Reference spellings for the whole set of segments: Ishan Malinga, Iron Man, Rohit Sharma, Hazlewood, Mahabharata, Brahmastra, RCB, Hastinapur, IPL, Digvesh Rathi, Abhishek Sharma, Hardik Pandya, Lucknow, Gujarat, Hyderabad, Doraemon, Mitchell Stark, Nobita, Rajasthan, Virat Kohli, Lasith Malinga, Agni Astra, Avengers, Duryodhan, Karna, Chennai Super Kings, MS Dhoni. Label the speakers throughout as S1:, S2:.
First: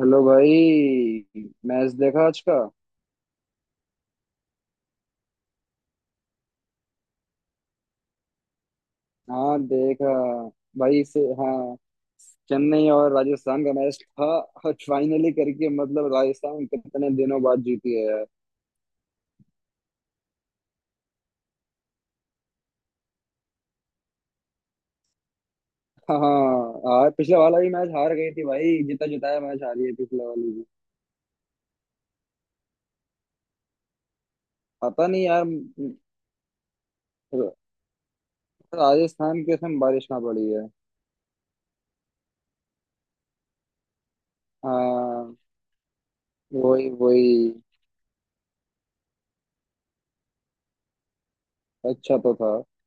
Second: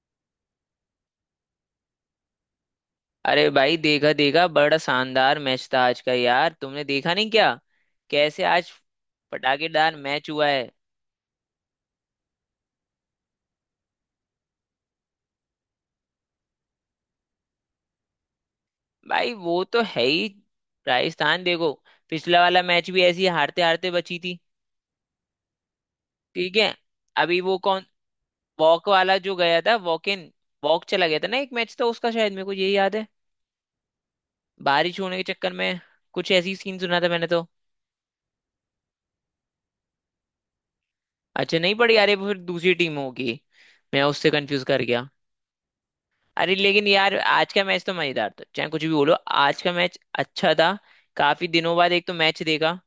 S1: Hello भाई। Match देखा आज का।
S2: अरे भाई देखा देखा, बड़ा शानदार मैच था आज का यार। तुमने देखा नहीं क्या? कैसे आज
S1: हाँ
S2: पटाखेदार
S1: देखा।
S2: मैच हुआ है।
S1: भाई से हाँ। चेन्नई और राजस्थान का मैच था। और फाइनली करके मतलब राजस्थान कितने दिनों बाद जीती है यार।
S2: भाई वो तो है ही। राजस्थान देखो, पिछला वाला मैच भी ऐसी हारते हारते बची थी।
S1: हाँ।
S2: ठीक है।
S1: हार पिछले
S2: अभी वो
S1: वाला भी
S2: कौन
S1: मैच हार गई थी भाई,
S2: वॉक
S1: जीता
S2: वाला जो
S1: जिताया
S2: गया
S1: मैच
S2: था
S1: हारी है
S2: वॉक
S1: पिछले
S2: इन
S1: वाली भी।
S2: वॉक चला गया था ना, एक मैच था उसका, शायद मेरे को यही याद है बारिश
S1: पता
S2: होने
S1: नहीं
S2: के
S1: यार।
S2: चक्कर में। कुछ ऐसी सीन सुना था मैंने तो।
S1: र- राजस्थान के उसमें बारिश ना पड़ी है।
S2: अच्छा नहीं पड़ी यार, ये फिर दूसरी टीम होगी, मैं उससे कंफ्यूज कर गया।
S1: हाँ।
S2: अरे लेकिन
S1: वही
S2: यार आज
S1: वही।
S2: का मैच तो मजेदार था चाहे कुछ भी बोलो। आज का मैच अच्छा था, काफी दिनों बाद एक तो
S1: अच्छा तो
S2: मैच
S1: था।
S2: देखा।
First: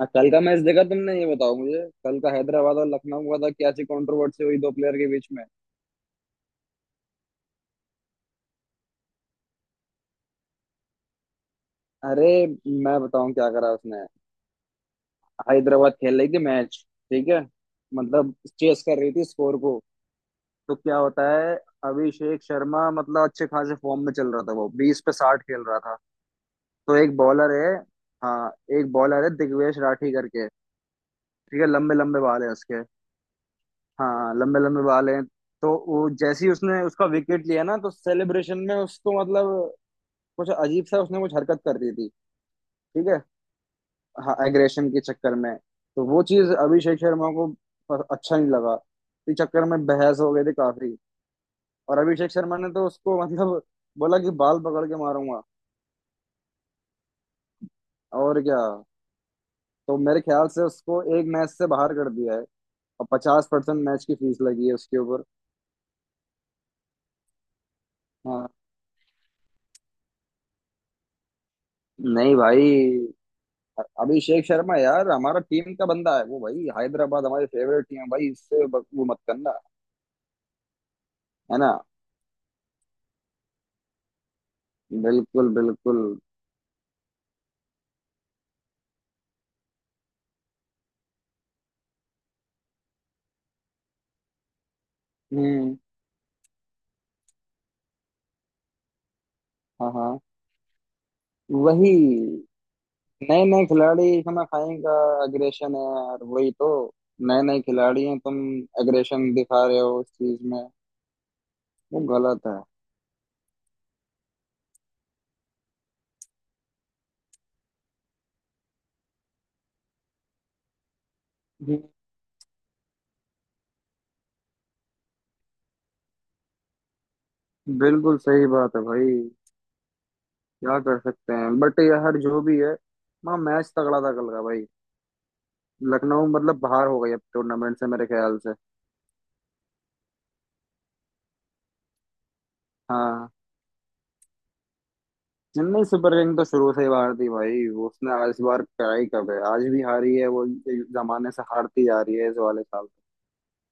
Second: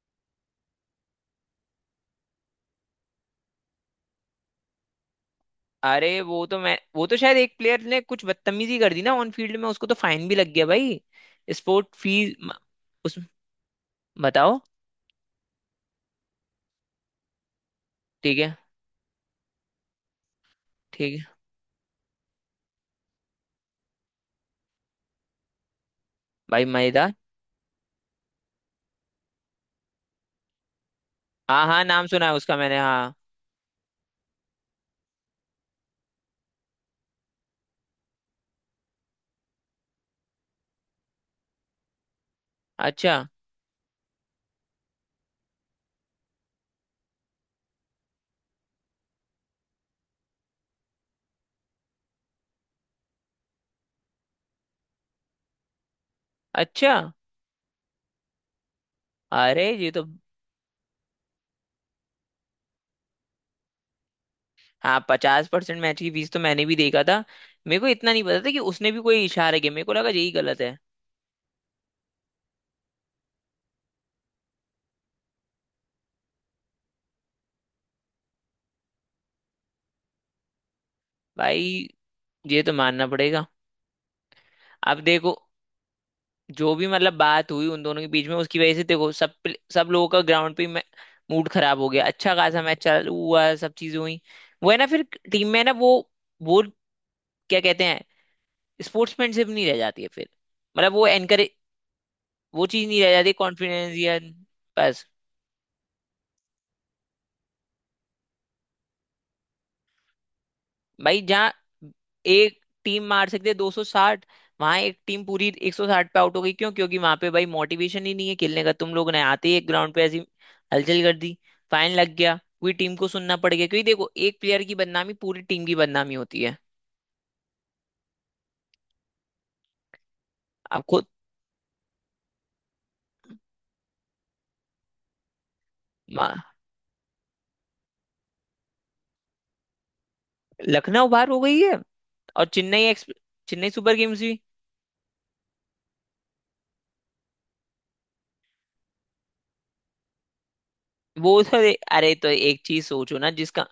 S1: हाँ, कल का मैच देखा तुमने, ये बताओ मुझे, कल का हैदराबाद और लखनऊ का था, क्या सी कंट्रोवर्सी हुई दो प्लेयर के बीच में।
S2: अरे वो तो शायद एक प्लेयर ने कुछ बदतमीजी कर दी ना ऑन फील्ड में, उसको तो फाइन भी लग गया भाई। स्पोर्ट फी।
S1: अरे मैं
S2: उस
S1: बताऊं क्या करा उसने।
S2: बताओ।
S1: हैदराबाद खेल रही थी मैच। ठीक है। मतलब
S2: ठीक है
S1: चेस कर रही थी स्कोर को। तो क्या
S2: ठीक है
S1: होता है, अभिषेक शर्मा मतलब अच्छे खासे फॉर्म में चल रहा था, वो 20 पे 60 खेल रहा था।
S2: भाई।
S1: तो
S2: मजेदार।
S1: एक बॉलर है। हाँ, एक बॉलर है दिग्वेश राठी करके। ठीक
S2: हाँ
S1: है,
S2: हाँ
S1: लंबे
S2: नाम
S1: लंबे
S2: सुना है
S1: बाल है
S2: उसका मैंने,
S1: उसके।
S2: हाँ।
S1: हाँ, लंबे लंबे बाल हैं। तो वो जैसे ही उसने उसका विकेट लिया ना, तो सेलिब्रेशन में उसको मतलब कुछ अजीब सा उसने कुछ हरकत कर दी थी। ठीक
S2: अच्छा।
S1: है। हाँ, एग्रेशन के चक्कर में। तो वो चीज अभिषेक शर्मा को अच्छा नहीं लगा। इस चक्कर में बहस हो गई थी काफी। और अभिषेक शर्मा ने तो उसको मतलब बोला कि बाल पकड़ के मारूंगा
S2: अच्छा।
S1: और क्या।
S2: अरे ये
S1: तो
S2: तो।
S1: मेरे ख्याल से उसको एक मैच से बाहर कर दिया है और 50% मैच की फीस लगी है
S2: हाँ
S1: उसके ऊपर।
S2: पचास परसेंट मैच की फीस तो मैंने भी देखा था। मेरे को इतना नहीं पता
S1: हाँ।
S2: था कि उसने भी कोई इशारा किया, मेरे को लगा यही गलत है।
S1: नहीं भाई। अभिषेक शर्मा यार हमारा टीम का बंदा है वो भाई, हैदराबाद हमारी फेवरेट टीम है भाई, इससे वो मत करना। है ना।
S2: भाई ये तो मानना पड़ेगा। अब देखो,
S1: बिल्कुल बिल्कुल।
S2: जो भी मतलब बात हुई उन दोनों के बीच में, उसकी वजह से देखो सब लोगों का ग्राउंड पे मूड खराब हो गया। अच्छा खासा मैच चालू हुआ, सब चीजें हुई। वो है ना, फिर टीम में ना,
S1: हम्म।
S2: वो क्या कहते हैं, स्पोर्ट्समैनशिप नहीं रह
S1: हाँ
S2: जाती है
S1: हाँ।
S2: फिर। मतलब वो एनकरेज,
S1: वही।
S2: वो चीज नहीं रह जाती,
S1: नए नए
S2: कॉन्फिडेंस
S1: खिलाड़ी
S2: या।
S1: इसमें खाई का।
S2: बस।
S1: अग्रेशन है यार वही तो। नए नए खिलाड़ी हैं तुम। अग्रेशन दिखा रहे हो उस चीज में।
S2: भाई जहाँ
S1: वो गलत
S2: एक
S1: है।
S2: टीम मार सकती है 260, वहां एक टीम पूरी 160 पे आउट हो गई। क्यों? क्योंकि वहां पे भाई मोटिवेशन ही नहीं है खेलने का। तुम लोग ने आते ही एक ग्राउंड पे ऐसी हलचल कर दी,
S1: हम्म,
S2: फाइन लग गया, पूरी टीम को सुनना पड़ गया। क्योंकि देखो, एक प्लेयर की बदनामी पूरी टीम की बदनामी होती है।
S1: बिल्कुल सही बात है भाई। क्या
S2: अब
S1: कर
S2: खुद।
S1: सकते हैं बट यार जो भी है। वहाँ मैच तगड़ा था कल का भाई। लखनऊ
S2: मा-
S1: मतलब बाहर हो गई अब टूर्नामेंट से मेरे ख्याल से।
S2: लखनऊ बाहर हो गई है, और चेन्नई एक्स,
S1: हाँ।
S2: चेन्नई सुपर किंग्स भी।
S1: चेन्नई सुपर किंग तो शुरू से ही बाहर थी भाई, उसने इस बार क्या ही, कब है, आज भी हारी है वो। जमाने
S2: वो
S1: से
S2: तो,
S1: हारती जा
S2: अरे
S1: रही
S2: तो
S1: है इस
S2: एक
S1: वाले
S2: चीज
S1: साल।
S2: सोचो ना, जिसका,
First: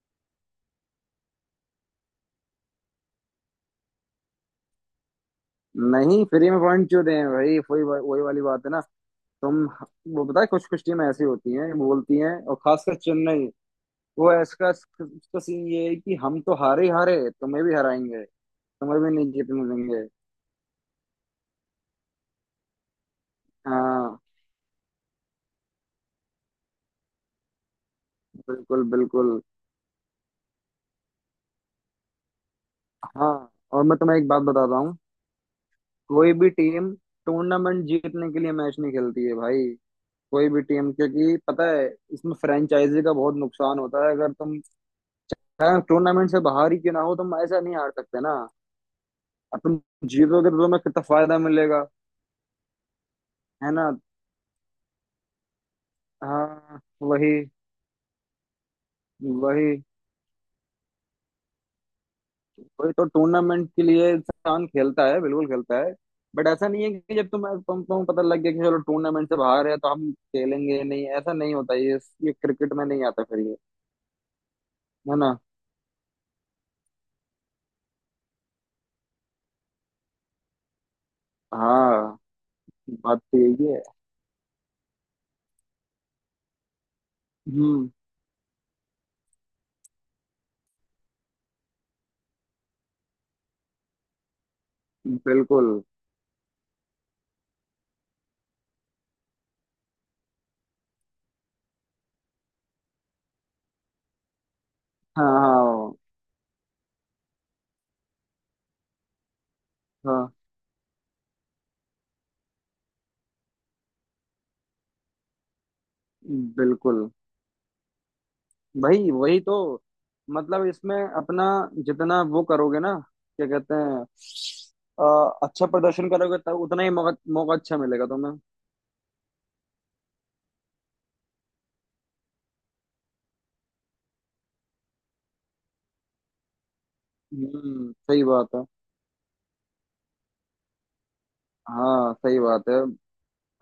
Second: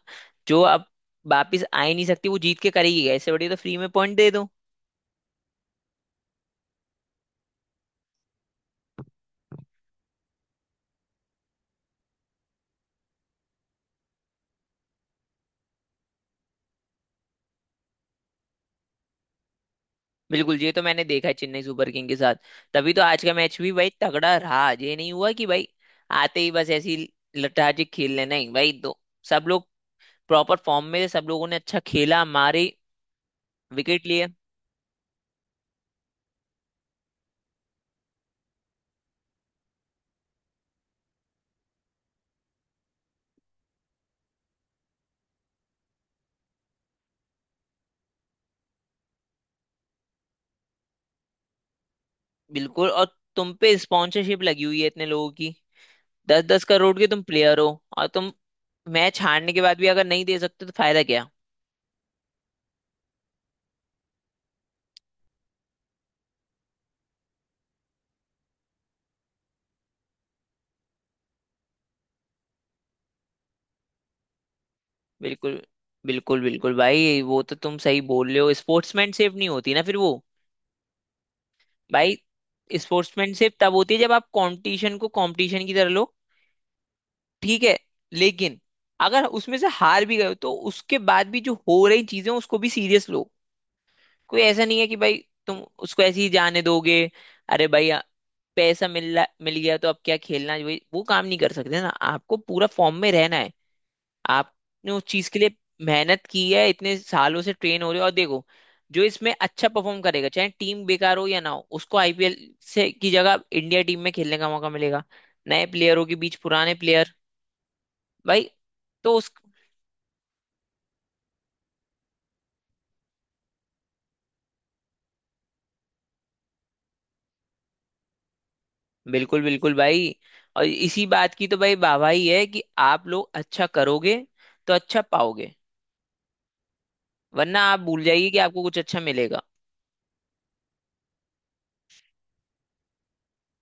S2: जो अब वापिस आ ही नहीं सकती वो जीत के करेगी ऐसे? बढ़िया, तो फ्री में पॉइंट दे दो।
S1: नहीं फ्री में पॉइंट क्यों दें भाई, वही वही वाली बात है ना। तुम। वो पता है कुछ कुछ टीम ऐसी होती हैं बोलती हैं और खासकर चेन्नई। वो इसका इसका सीन ये है कि हम तो हारे ही हारे तुम्हें भी हराएंगे। तुम्हें भी नहीं जीतने देंगे।
S2: बिल्कुल, ये तो मैंने देखा है चेन्नई सुपर किंग के साथ। तभी तो आज का मैच भी भाई
S1: हाँ।
S2: तगड़ा रहा, ये नहीं हुआ कि भाई आते ही बस ऐसी लठाजी खेल लेना ही भाई
S1: बिल्कुल
S2: दो।
S1: बिल्कुल।
S2: सब लोग प्रॉपर फॉर्म में थे, सब लोगों ने अच्छा खेला, मारे,
S1: हाँ और मैं
S2: विकेट
S1: तुम्हें एक
S2: लिए।
S1: बात बताता हूँ। कोई भी टीम टूर्नामेंट जीतने के लिए मैच नहीं खेलती है भाई। कोई भी टीम, क्योंकि पता है इसमें फ्रेंचाइजी का बहुत नुकसान होता है, अगर तुम टूर्नामेंट से बाहर ही क्यों ना हो, तुम ऐसा नहीं हार सकते ना। अब तुम जीतोगे तो तुम्हें कितना फायदा मिलेगा।
S2: बिल्कुल। और तुम
S1: है
S2: पे
S1: ना।
S2: स्पॉन्सरशिप लगी हुई है इतने लोगों की। दस दस
S1: हाँ
S2: करोड़ के तुम
S1: वही।
S2: प्लेयर हो, और तुम मैच हारने के बाद
S1: वही
S2: भी अगर नहीं दे सकते तो फायदा क्या?
S1: वही तो टूर्नामेंट के लिए इंसान खेलता है, बिल्कुल खेलता है। बट ऐसा नहीं है कि जब तुम्हें तुम पता लग गया कि चलो टूर्नामेंट से बाहर है तो हम खेलेंगे नहीं, ऐसा नहीं होता ये। ये क्रिकेट में नहीं आता फिर ये। है ना।
S2: बिल्कुल बिल्कुल बिल्कुल भाई, वो तो तुम सही बोल रहे हो। स्पोर्ट्समैन सेफ नहीं होती ना फिर वो। भाई
S1: हाँ बात तो
S2: स्पोर्ट्समैनशिप
S1: यही
S2: तब
S1: है।
S2: होती है जब आप कंपटीशन को कंपटीशन की तरह लो। ठीक है,
S1: हम्म।
S2: लेकिन अगर उसमें से हार भी गए हो तो उसके बाद भी जो हो रही चीजें हैं, उसको भी सीरियस लो। कोई ऐसा नहीं है कि भाई तुम
S1: बिल्कुल।
S2: उसको ऐसे ही जाने दोगे। अरे भाई आ- पैसा मिल मिल गया तो अब क्या खेलना है? भाई वो काम नहीं कर सकते ना, आपको पूरा फॉर्म में रहना है। आपने उस
S1: हाँ
S2: चीज के लिए
S1: हाँ।
S2: मेहनत की है, इतने सालों से ट्रेन हो रहे हो। और देखो, जो इसमें अच्छा परफॉर्म करेगा
S1: हाँ
S2: चाहे टीम बेकार हो या ना हो, उसको आईपीएल से की जगह इंडिया टीम में खेलने का मौका मिलेगा। नए प्लेयरों के बीच पुराने
S1: बिल्कुल
S2: प्लेयर, भाई।
S1: भाई
S2: तो उस
S1: वही तो। मतलब इसमें अपना जितना वो करोगे ना, क्या कहते हैं, अच्छा प्रदर्शन करोगे तब उतना ही मौका मौका अच्छा मिलेगा तुम्हें।
S2: बिल्कुल बिल्कुल भाई, और इसी बात की तो भाई वाहवाही है कि आप लोग अच्छा करोगे तो अच्छा पाओगे। वरना आप भूल
S1: सही
S2: जाइए कि
S1: बात
S2: आपको
S1: है।
S2: कुछ अच्छा मिलेगा।
S1: हाँ सही बात है।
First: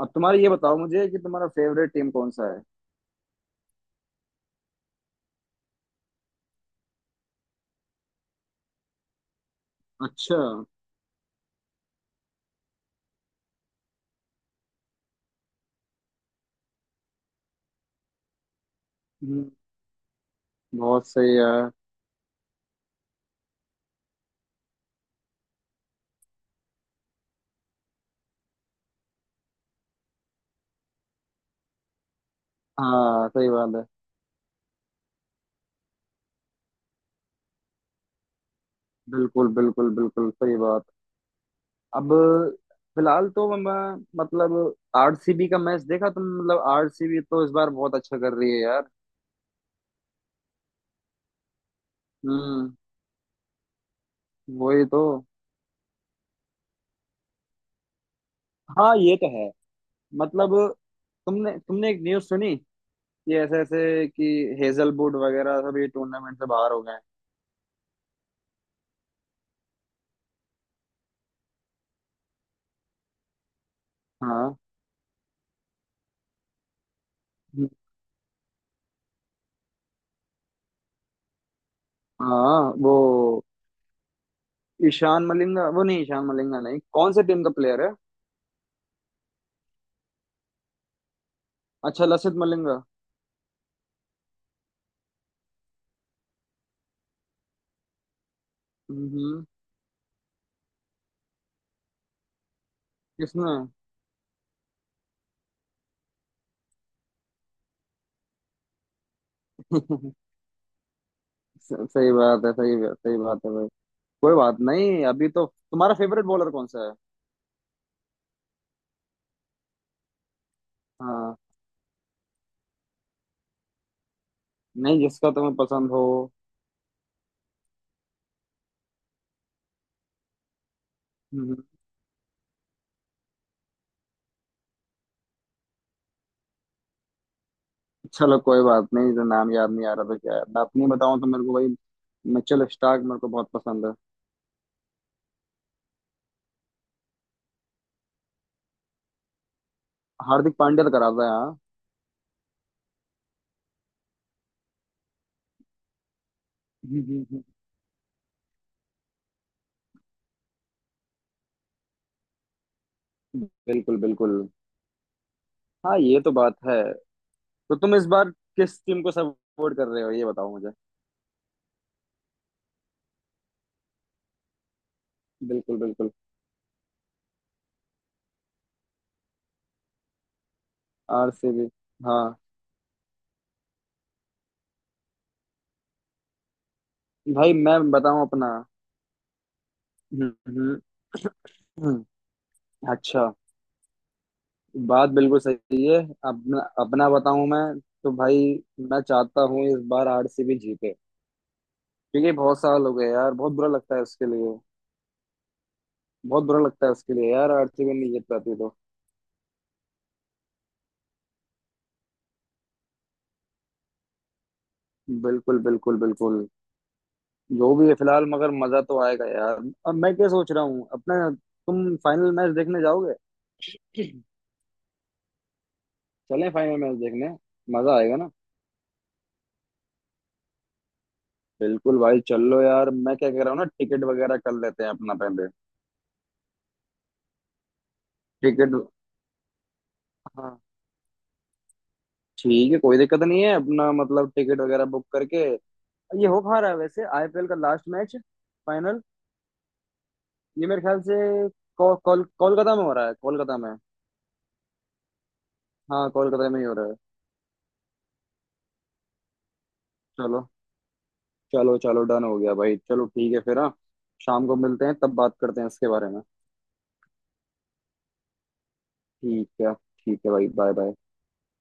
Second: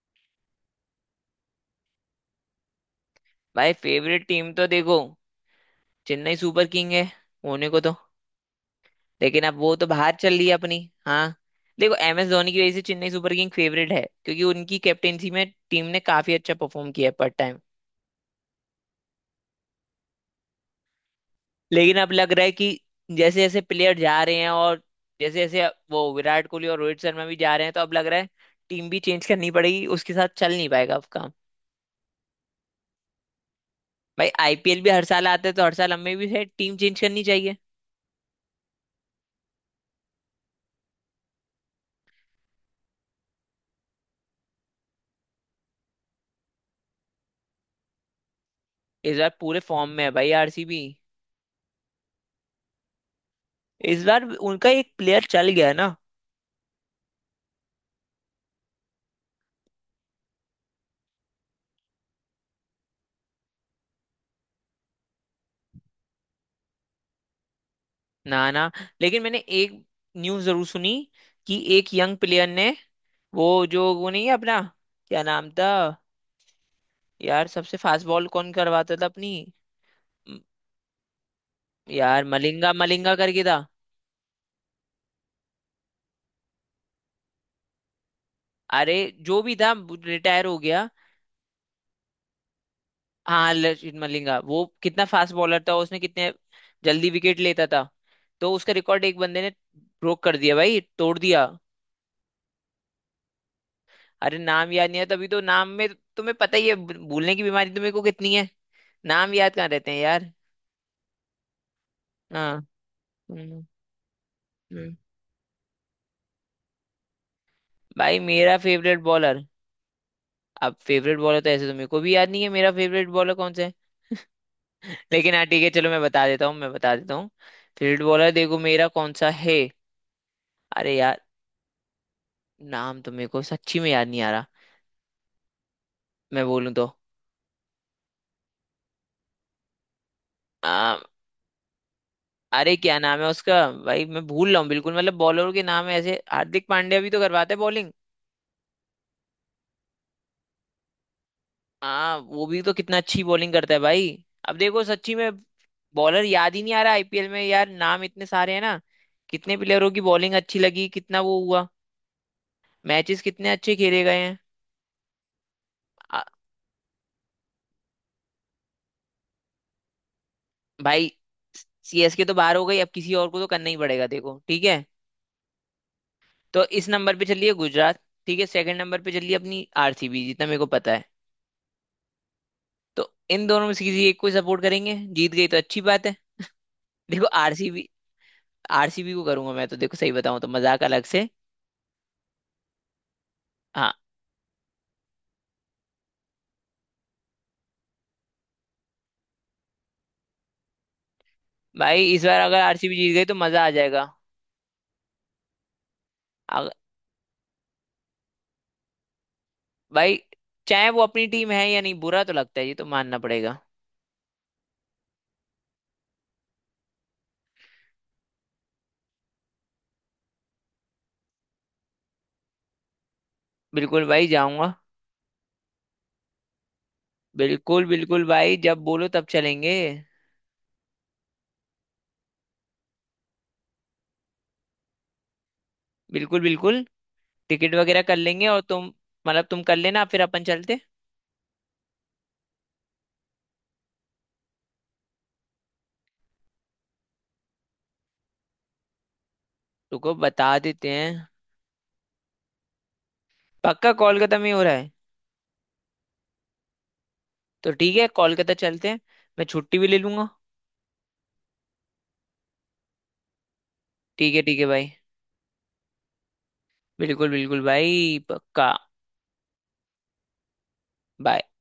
S1: अब तुम्हारा ये बताओ मुझे कि तुम्हारा फेवरेट टीम कौन सा है।
S2: भाई फेवरेट टीम तो देखो, चेन्नई सुपर किंग है होने को तो, लेकिन अब वो तो बाहर चल
S1: अच्छा।
S2: रही है अपनी। हाँ। देखो एम एस धोनी की वजह से चेन्नई सुपर किंग फेवरेट है, क्योंकि उनकी कैप्टेंसी में टीम ने काफी अच्छा परफॉर्म किया है पर टाइम।
S1: हम्म, बहुत सही है।
S2: लेकिन अब लग रहा है कि जैसे जैसे प्लेयर जा रहे हैं, और जैसे जैसे वो विराट कोहली और रोहित शर्मा भी जा रहे हैं, तो अब लग रहा है टीम भी चेंज करनी पड़ेगी, उसके साथ चल नहीं पाएगा अब काम।
S1: हाँ सही बात है।
S2: भाई आईपीएल भी हर साल आता है, तो हर साल हमें भी है टीम चेंज करनी चाहिए।
S1: बिल्कुल बिल्कुल बिल्कुल सही बात। अब फिलहाल तो मैं मतलब आरसीबी का मैच देखा तुम, मतलब आरसीबी तो इस बार बहुत अच्छा कर रही है यार।
S2: इस बार पूरे फॉर्म में है भाई आरसीबी।
S1: हम्म
S2: इस बार उनका
S1: वही
S2: एक
S1: तो।
S2: प्लेयर चल गया ना।
S1: हाँ ये तो है। मतलब तुमने तुमने एक न्यूज़ सुनी कि ऐसे ऐसे कि हेजलवुड वगैरह सभी टूर्नामेंट से बाहर हो गए हैं।
S2: ना ना, लेकिन मैंने एक न्यूज़ जरूर सुनी कि एक यंग प्लेयर ने, वो जो वो नहीं है
S1: हाँ।
S2: अपना, क्या नाम था यार, सबसे फास्ट बॉल कौन करवाता था अपनी, म- यार
S1: हाँ
S2: मलिंगा
S1: वो
S2: मलिंगा करके था।
S1: ईशान मलिंगा, वो नहीं, ईशान मलिंगा नहीं, कौन से टीम का प्लेयर है।
S2: अरे जो भी था, रिटायर हो गया।
S1: अच्छा लसित मलिंगा।
S2: हाँ लचित मलिंगा। वो कितना फास्ट बॉलर था, उसने कितने जल्दी विकेट लेता था। तो उसका रिकॉर्ड एक बंदे
S1: हम्म।
S2: ने ब्रोक कर दिया भाई, तोड़ दिया।
S1: किसने।
S2: अरे नाम याद नहीं है, तभी तो नाम में, तुम्हें पता ही है भूलने की बीमारी तुम्हें को कितनी है। नाम याद कहाँ रहते हैं यार।
S1: सही बात है,
S2: हाँ।
S1: सही बात, सही बात है
S2: हम्म।
S1: भाई। कोई बात
S2: हम्म।
S1: नहीं अभी तो। तुम्हारा फेवरेट बॉलर कौन सा है।
S2: भाई मेरा फेवरेट बॉलर, अब फेवरेट
S1: हाँ
S2: बॉलर तो ऐसे तो मेरे को भी याद नहीं है, मेरा फेवरेट बॉलर कौन सा है।
S1: नहीं जिसका
S2: लेकिन हाँ
S1: तुम्हें
S2: ठीक है चलो,
S1: पसंद
S2: मैं
S1: हो।
S2: बता देता हूँ मैं बता देता हूँ। फेवरेट बॉलर देखो मेरा कौन सा है, अरे यार,
S1: हम्म।
S2: नाम तो मेरे को सच्ची में याद नहीं आ रहा, मैं बोलूँ तो।
S1: चलो कोई बात नहीं, तो नाम याद नहीं आ रहा था क्या है, मैं अपनी
S2: आ,
S1: बताऊं तो मेरे को भाई मिचेल
S2: अरे क्या
S1: स्टार्क मेरे
S2: नाम है
S1: को बहुत
S2: उसका।
S1: पसंद है।
S2: भाई मैं भूल रहा हूँ बिल्कुल, मतलब बॉलरों के नाम ऐसे। हार्दिक पांड्या भी तो करवाते हैं बॉलिंग।
S1: हार्दिक पांड्या तो कराता है हाँ।
S2: हाँ, वो भी तो कितना अच्छी बॉलिंग करता है भाई। अब देखो सच्ची में, बॉलर याद ही नहीं आ रहा,
S1: हम्म,
S2: आईपीएल में
S1: हम्म,
S2: यार नाम इतने सारे हैं ना। कितने प्लेयरों की बॉलिंग अच्छी लगी, कितना वो हुआ, मैचेस
S1: हम्म।
S2: कितने अच्छे
S1: बिल्कुल
S2: खेले गए हैं।
S1: बिल्कुल। हाँ
S2: आ,
S1: ये तो बात है। तो तुम इस बार किस टीम को सपोर्ट कर रहे हो ये बताओ मुझे।
S2: भाई सीएसके तो बाहर हो गई, अब किसी और को तो करना ही पड़ेगा देखो, ठीक है।
S1: बिल्कुल बिल्कुल।
S2: तो इस नंबर पे चलिए गुजरात, ठीक है। सेकंड नंबर पे चलिए अपनी आरसीबी, जितना मेरे को पता है।
S1: आरसीबी, हाँ।
S2: तो इन दोनों में से किसी एक को सपोर्ट करेंगे, जीत गई तो अच्छी बात है। देखो
S1: भाई मैं
S2: आरसीबी,
S1: बताऊं अपना।
S2: आरसीबी को करूंगा मैं तो, देखो सही
S1: हम्म,
S2: बताऊं तो,
S1: हम्म,
S2: मजाक अलग से।
S1: हम्म। अच्छा।
S2: हाँ।
S1: बात बिल्कुल सही। अपना अपना बताऊं मैं तो भाई, मैं चाहता हूँ इस बार आरसीबी जीते।
S2: भाई इस
S1: क्योंकि
S2: बार
S1: बहुत
S2: अगर
S1: साल हो
S2: आरसीबी
S1: गए
S2: जीत गई
S1: यार,
S2: तो
S1: बहुत
S2: मजा
S1: बुरा
S2: आ
S1: लगता है
S2: जाएगा।
S1: उसके लिए। बहुत बुरा
S2: अग-
S1: लगता है उसके लिए यार, आरसीबी नहीं जीत पाती तो।
S2: भाई चाहे वो अपनी टीम है या नहीं, बुरा तो लगता है ये तो मानना पड़ेगा।
S1: बिल्कुल बिल्कुल बिल्कुल। जो भी है फिलहाल, मगर मजा तो आएगा यार। अब मैं क्या सोच रहा हूँ अपना, तुम फाइनल मैच देखने जाओगे।
S2: बिल्कुल भाई जाऊंगा।
S1: चलें फाइनल मैच देखने।
S2: बिल्कुल
S1: मजा आएगा
S2: बिल्कुल
S1: ना।
S2: भाई, जब बोलो तब चलेंगे।
S1: बिल्कुल भाई चल लो यार, मैं क्या कह रहा हूँ ना, टिकट वगैरह कर लेते हैं अपना पहले।
S2: बिल्कुल बिल्कुल। टिकट वगैरह कर लेंगे, और
S1: टिकट।
S2: तुम, मतलब तुम कर लेना फिर अपन
S1: हाँ
S2: चलते।
S1: ठीक है कोई दिक्कत नहीं है अपना, मतलब टिकट वगैरह बुक करके। ये हो कहाँ रहा है वैसे, आईपीएल का लास्ट मैच, फाइनल।
S2: रुको बता
S1: ये मेरे
S2: देते
S1: ख्याल से
S2: हैं।
S1: को, कोल कोलकाता में हो रहा है, कोलकाता में।
S2: पक्का कोलकाता में ही हो रहा है।
S1: हाँ कोलकाता में ही हो रहा है।
S2: तो ठीक है, कोलकाता चलते हैं, मैं छुट्टी भी ले लूंगा।
S1: चलो चलो चलो, डन हो गया भाई, चलो ठीक है फिर हाँ। शाम को
S2: ठीक है
S1: मिलते
S2: भाई।
S1: हैं, तब बात करते हैं इसके बारे में।
S2: बिल्कुल बिल्कुल भाई पक्का।
S1: ठीक है भाई, बाय बाय।
S2: बाय।